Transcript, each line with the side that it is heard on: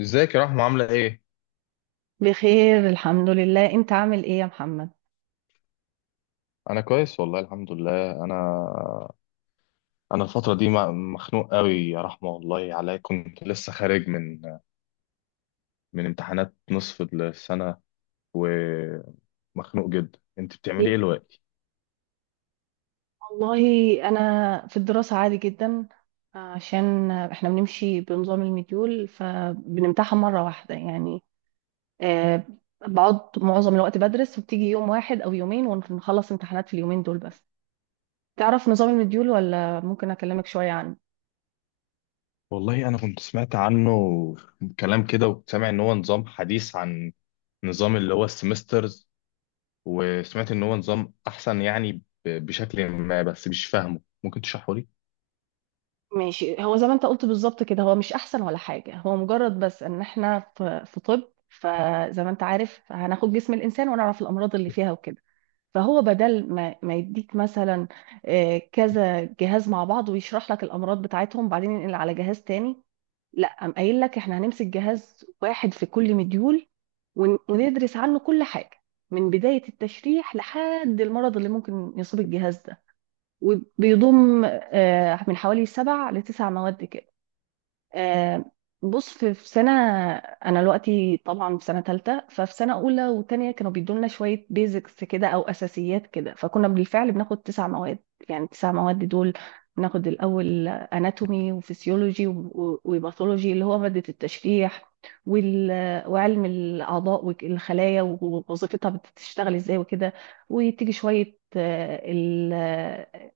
left: ازيك يا رحمة عاملة ايه؟
right: بخير الحمد لله، انت عامل ايه يا محمد؟
left: كويس والله الحمد لله انا الفترة دي مخنوق قوي يا رحمة، والله عليا كنت لسه خارج من امتحانات نصف السنة، ومخنوق جدا. انت
right: لا،
left: بتعملي ايه دلوقتي؟
right: والله انا في الدراسة عادي جدا. عشان احنا بنمشي بنظام المديول فبنمتحن مرة واحدة يعني. آه، بقعد معظم الوقت بدرس وبتيجي يوم واحد او يومين ونخلص امتحانات في اليومين دول بس. تعرف نظام المديول ولا ممكن اكلمك شوية عنه؟
left: والله انا كنت سمعت عنه كلام كده، وكنت سامع ان هو نظام حديث عن نظام اللي هو السيمسترز، وسمعت ان هو نظام احسن يعني بشكل ما، بس مش فاهمه، ممكن تشرحه لي؟
right: ماشي، هو زي ما انت قلت بالظبط كده، هو مش احسن ولا حاجة، هو مجرد بس ان احنا في طب، فزي ما انت عارف هناخد جسم الانسان ونعرف الامراض اللي فيها وكده. فهو بدل ما يديك مثلا كذا جهاز مع بعض ويشرح لك الامراض بتاعتهم، بعدين ينقل على جهاز تاني. لا، قام قايل لك احنا هنمسك جهاز واحد في كل مديول، وندرس عنه كل حاجه من بدايه التشريح لحد المرض اللي ممكن يصيب الجهاز ده، وبيضم من حوالي سبع لتسع مواد. آه، بص في سنة، أنا دلوقتي طبعا في سنة تالتة، ففي سنة أولى وتانية كانوا بيدولنا شوية بيزكس كده أو أساسيات كده، فكنا بالفعل بناخد تسع مواد. يعني التسع مواد دول بناخد الأول أناتومي وفسيولوجي وباثولوجي اللي هو مادة التشريح، وال... وعلم الأعضاء والخلايا ووظيفتها بتشتغل إزاي وكده. وتيجي شوية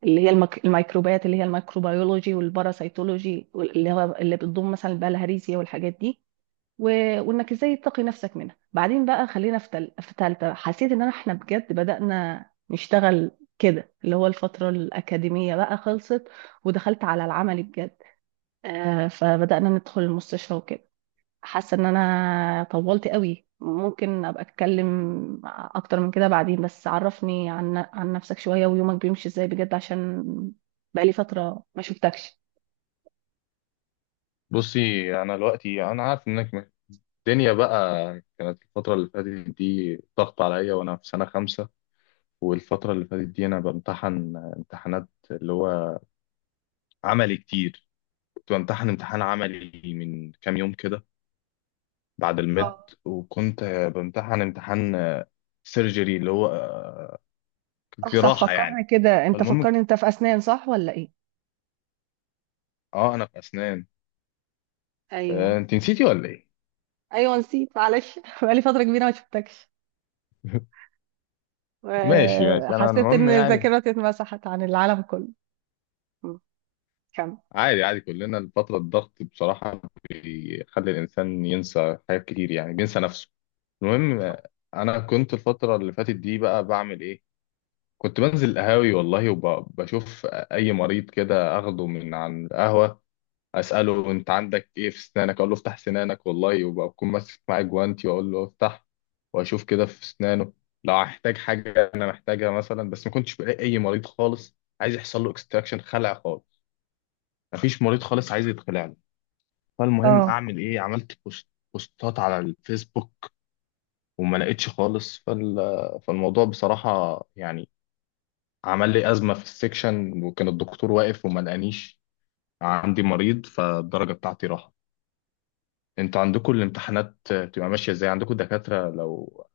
right: اللي هي الميكروبات اللي هي الميكروبيولوجي والباراسيتولوجي اللي بتضم مثلا البلهارسيا والحاجات دي، و... وانك ازاي تقي نفسك منها. بعدين بقى خلينا في تالتة، حسيت ان احنا بجد بدأنا نشتغل كده، اللي هو الفترة الأكاديمية بقى خلصت ودخلت على العملي بجد. فبدأنا ندخل المستشفى وكده. حاسه ان انا طولت قوي، ممكن ابقى اتكلم اكتر من كده بعدين، بس عرفني عن نفسك شويه ويومك بيمشي ازاي بجد، عشان بقالي فتره ما شفتكش.
left: بصي، انا دلوقتي عارف انك الدنيا بقى، كانت الفترة اللي فاتت دي ضغط عليا وأنا في سنة خمسة. والفترة اللي فاتت دي أنا بمتحن امتحانات اللي هو عملي كتير. كنت بمتحن امتحان عملي من كام يوم كده بعد
right: اه،
left: الميد، وكنت بمتحن امتحان سيرجري اللي هو
right: صح صح،
left: جراحة
right: فكرني
left: يعني.
right: كده انت،
left: فالمهم،
right: فكرني انت في اسنان صح ولا ايه؟
left: اه أنا في أسنان.
right: ايوه،
left: آه، أنت نسيتي ولا إيه؟
right: ايوه، نسيت معلش بقالي فتره كبيره ما شفتكش.
left: ماشي ماشي، أنا
right: حسيت
left: المهم
right: ان
left: يعني
right: ذاكرتي اتمسحت عن العالم كله. م، كمل.
left: عادي عادي، كلنا الفترة الضغط بصراحة بيخلي الإنسان ينسى حاجات كتير، يعني بينسى نفسه. المهم، أنا كنت الفترة اللي فاتت دي بقى بعمل إيه؟ كنت بنزل القهاوي والله، وبشوف أي مريض كده أخده من عن القهوة، أسأله أنت عندك إيه في أسنانك، أقول له افتح سنانك والله، وبكون ماسك معاه جوانتي وأقول له افتح، وأشوف كده في أسنانه لو هحتاج حاجة أنا محتاجها مثلا. بس ما كنتش بلاقي أي مريض خالص عايز يحصل له اكستراكشن خلع خالص، مفيش مريض خالص عايز يتخلع له. فالمهم
right: اه،
left: اعمل ايه، عملت بوستات على الفيسبوك، وما لقيتش خالص. فالموضوع بصراحة يعني عمل لي أزمة في السكشن، وكان الدكتور واقف وما لقانيش عندي مريض، فالدرجة بتاعتي راحت. انتوا عندكم الامتحانات بتبقى ماشية ازاي؟ عندكم دكاترة لو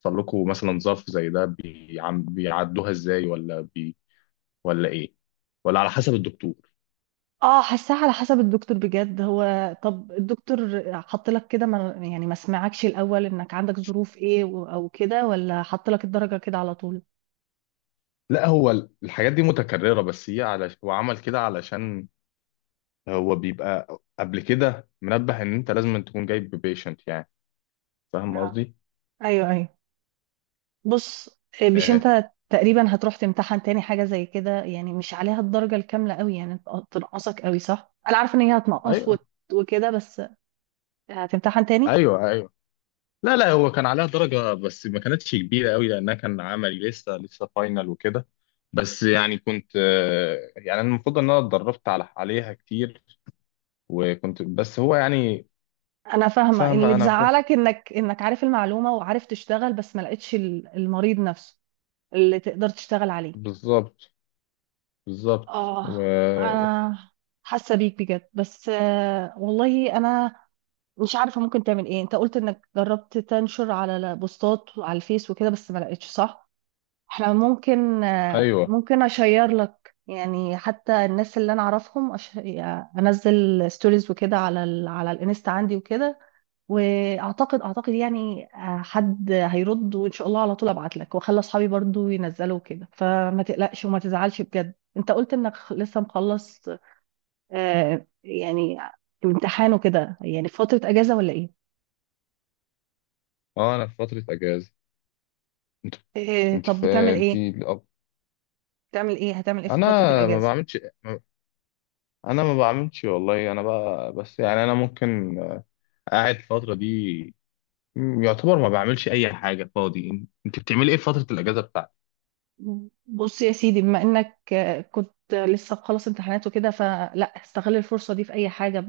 left: حصل لكم مثلا ظرف زي ده بيعدوها ازاي، ولا ايه، ولا على حسب الدكتور؟
right: اه، حاساها على حسب الدكتور بجد. هو طب الدكتور حط لك كده، ما سمعكش الاول انك عندك ظروف ايه او كده، ولا حط لك الدرجه كده على طول؟
left: لا هو الحاجات دي متكررة، هو عمل كده علشان هو بيبقى قبل كده منبه ان انت لازم تكون جايب بيشنت يعني، فاهم
right: اه،
left: قصدي؟
right: ايوه، ايوه، بص، مش
left: ايه،
right: انت تقريبا هتروح تمتحن تاني حاجه زي كده يعني، مش عليها الدرجه الكامله قوي يعني، تنقصك قوي صح؟ انا عارفه ان هي هتنقص
left: ايوه
right: وكده بس، هتمتحن تاني.
left: ايوه ايوه لا لا، هو كان عليها درجة بس ما كانتش كبيرة قوي لانها كان عملي لسه لسه فاينل وكده. بس يعني كنت، آه، يعني انا المفروض ان انا اتدربت عليها كتير، وكنت بس هو يعني
right: انا فاهمه، اللي
left: فاهمة، انا كنت
right: بزعلك انك عارف المعلومه وعارف تشتغل، بس ما لقيتش المريض نفسه اللي تقدر تشتغل عليه.
left: بالظبط بالظبط
right: اه،
left: و...
right: انا حاسه بيك بجد، بس والله انا مش عارفه ممكن تعمل ايه. انت قلت انك جربت تنشر على بوستات على الفيس وكده بس ما لقيتش صح؟ احنا ممكن
left: ايوه،
right: ممكن اشير لك، يعني حتى الناس اللي انا اعرفهم انزل ستوريز وكده على على الانستا عندي وكده، واعتقد اعتقد يعني حد هيرد وان شاء الله، على طول ابعت لك واخلي اصحابي برضو ينزلوا كده. فما تقلقش وما تزعلش بجد. انت قلت انك لسه مخلص يعني امتحان وكده، يعني في فترة اجازة ولا ايه؟
left: اه انا في فترة اجازة. انت
right: طب
left: في
right: بتعمل
left: انت
right: ايه؟
left: الأب.
right: هتعمل ايه في
left: انا
right: فترة
left: ما
right: الاجازة؟
left: بعملش، ما انا ما بعملش والله، انا بقى بس يعني انا ممكن قاعد الفتره دي، يعتبر ما بعملش اي حاجه، فاضي. انت بتعملي ايه في فتره الاجازه بتاعتك؟
right: بص يا سيدي، بما انك كنت لسه مخلص امتحانات وكده، فلا استغل الفرصة دي في اي حاجة،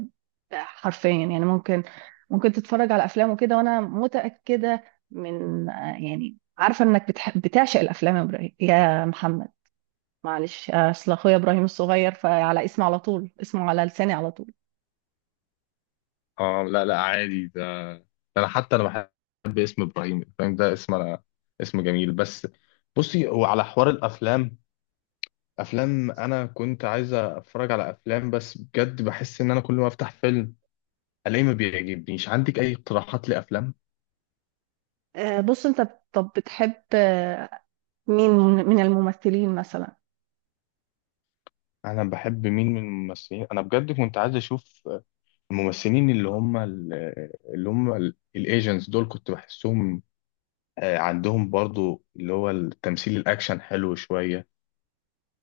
right: حرفيا. يعني ممكن تتفرج على افلام وكده، وانا متاكده من يعني عارفه انك بتعشق الافلام، يا إبراهيم، يا محمد. معلش، اصل اخويا ابراهيم الصغير، فعلى اسمه على طول، اسمه على لساني على طول.
left: اه لا لا عادي ده، ده انا حتى انا بحب اسم ابراهيم، فاهم ده اسم، انا اسم جميل بس. بصي هو على حوار الافلام، افلام، انا كنت عايز اتفرج على افلام بس بجد بحس ان انا كل ما افتح فيلم الاقيه ما بيعجبنيش. عندك اي اقتراحات لافلام؟
right: بص انت طب بتحب، مين من الممثلين مثلا؟
left: انا بحب مين من الممثلين؟ انا بجد كنت عايز اشوف الممثلين اللي هم الايجنتس دول، كنت بحسهم، آه، عندهم برضو اللي هو التمثيل الاكشن حلو شوية،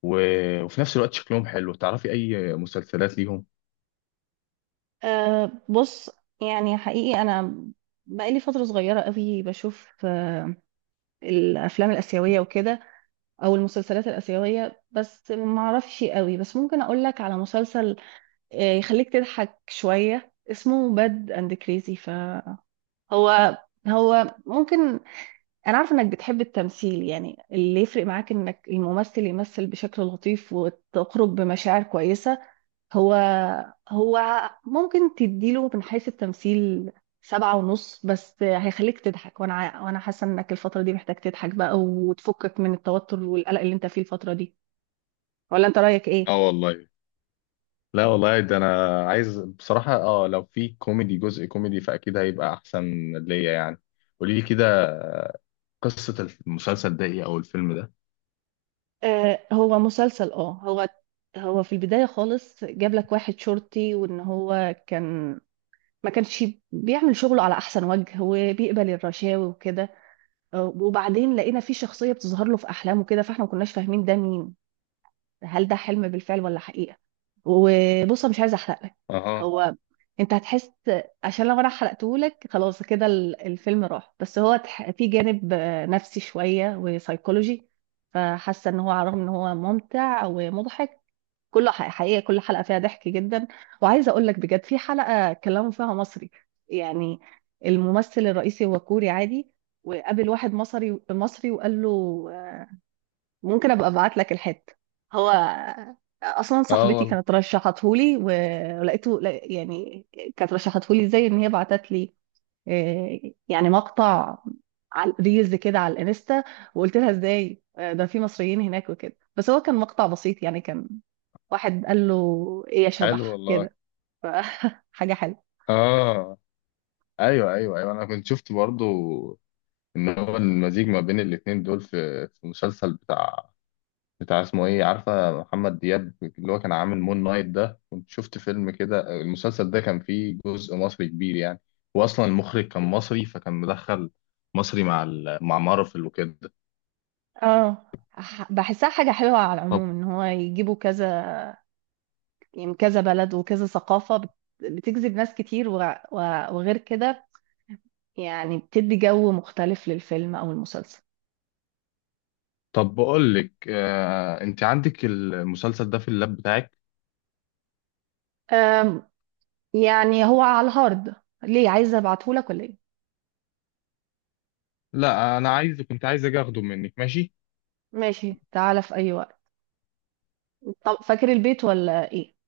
left: وفي نفس الوقت شكلهم حلو. تعرفي اي مسلسلات ليهم؟
right: بص، يعني حقيقي انا بقالي فتره صغيره قوي بشوف الافلام الاسيويه وكده او المسلسلات الاسيويه، بس ما اعرفش قوي. بس ممكن اقول لك على مسلسل يخليك تضحك شويه، اسمه باد اند كريزي. فهو هو هو ممكن، انا عارفه انك بتحب التمثيل، يعني اللي يفرق معاك انك الممثل يمثل بشكل لطيف وتخرج بمشاعر كويسه. هو هو ممكن تديله من حيث التمثيل 7.5، بس هيخليك تضحك. وانا حاسه انك الفتره دي محتاج تضحك بقى وتفكك من التوتر والقلق اللي انت فيه الفتره دي، ولا انت رأيك ايه؟
left: اه والله، لا والله ده انا عايز بصراحة، اه لو في كوميدي جزء كوميدي فاكيد هيبقى احسن ليا يعني. قولي لي كده قصة المسلسل ده ايه او الفيلم ده.
right: هو مسلسل، هو في البداية خالص جاب لك واحد شرطي، وان هو كان ما كانش بيعمل شغله على احسن وجه وبيقبل الرشاوي وكده. وبعدين لقينا في شخصية بتظهر له في احلامه كده، فاحنا ما كناش فاهمين ده مين، هل ده حلم بالفعل ولا حقيقة. وبص أنا مش عايزة احرق لك،
left: اها،
right: هو انت هتحس. عشان لو انا حرقتهولك خلاص كده الفيلم راح. بس هو في جانب نفسي شوية وسايكولوجي، فحاسة ان هو على الرغم ان هو ممتع ومضحك كله حقيقة. كل حلقة فيها ضحك جدا، وعايزة اقول لك بجد في حلقة كلموا فيها مصري. يعني الممثل الرئيسي هو كوري عادي، وقابل واحد مصري مصري وقال له. ممكن ابقى ابعت لك الحته، هو اصلا
left: اه
right: صاحبتي
left: والله.
right: كانت رشحتهولي ولقيته، يعني كانت رشحتهولي ازاي، ان هي بعتت لي آه، يعني مقطع على ريلز كده على الانستا، وقلت لها ازاي، ده في مصريين هناك وكده، بس هو كان مقطع بسيط يعني، كان واحد قال له ايه يا
left: حلو
right: شبح
left: والله.
right: كده. ف- حاجه حلوه.
left: اه ايوه ايوه ايوه، انا كنت شفت برضو ان هو المزيج ما بين الاتنين دول في مسلسل بتاع اسمه ايه، عارفه محمد دياب اللي هو كان عامل مون نايت ده؟ كنت شفت فيلم كده، المسلسل ده كان فيه جزء مصري كبير يعني، واصلا المخرج كان مصري، فكان مدخل مصري مع مارفل وكده.
right: اه، بحسها حاجه حلوه على
left: طب
right: العموم، ان هو يجيبوا كذا، يعني كذا بلد وكذا ثقافة بتجذب ناس كتير، وغير كده يعني، بتدي جو مختلف للفيلم أو المسلسل.
left: طب بقول لك، آه انت عندك المسلسل ده في اللاب بتاعك؟
right: أم، يعني هو على الهارد. ليه عايزة ابعتهولك ولا ايه؟
left: لا انا عايز، كنت عايز اجي اخده منك. ماشي.
right: ماشي، تعالى في أي وقت. طب فاكر البيت ولا ايه؟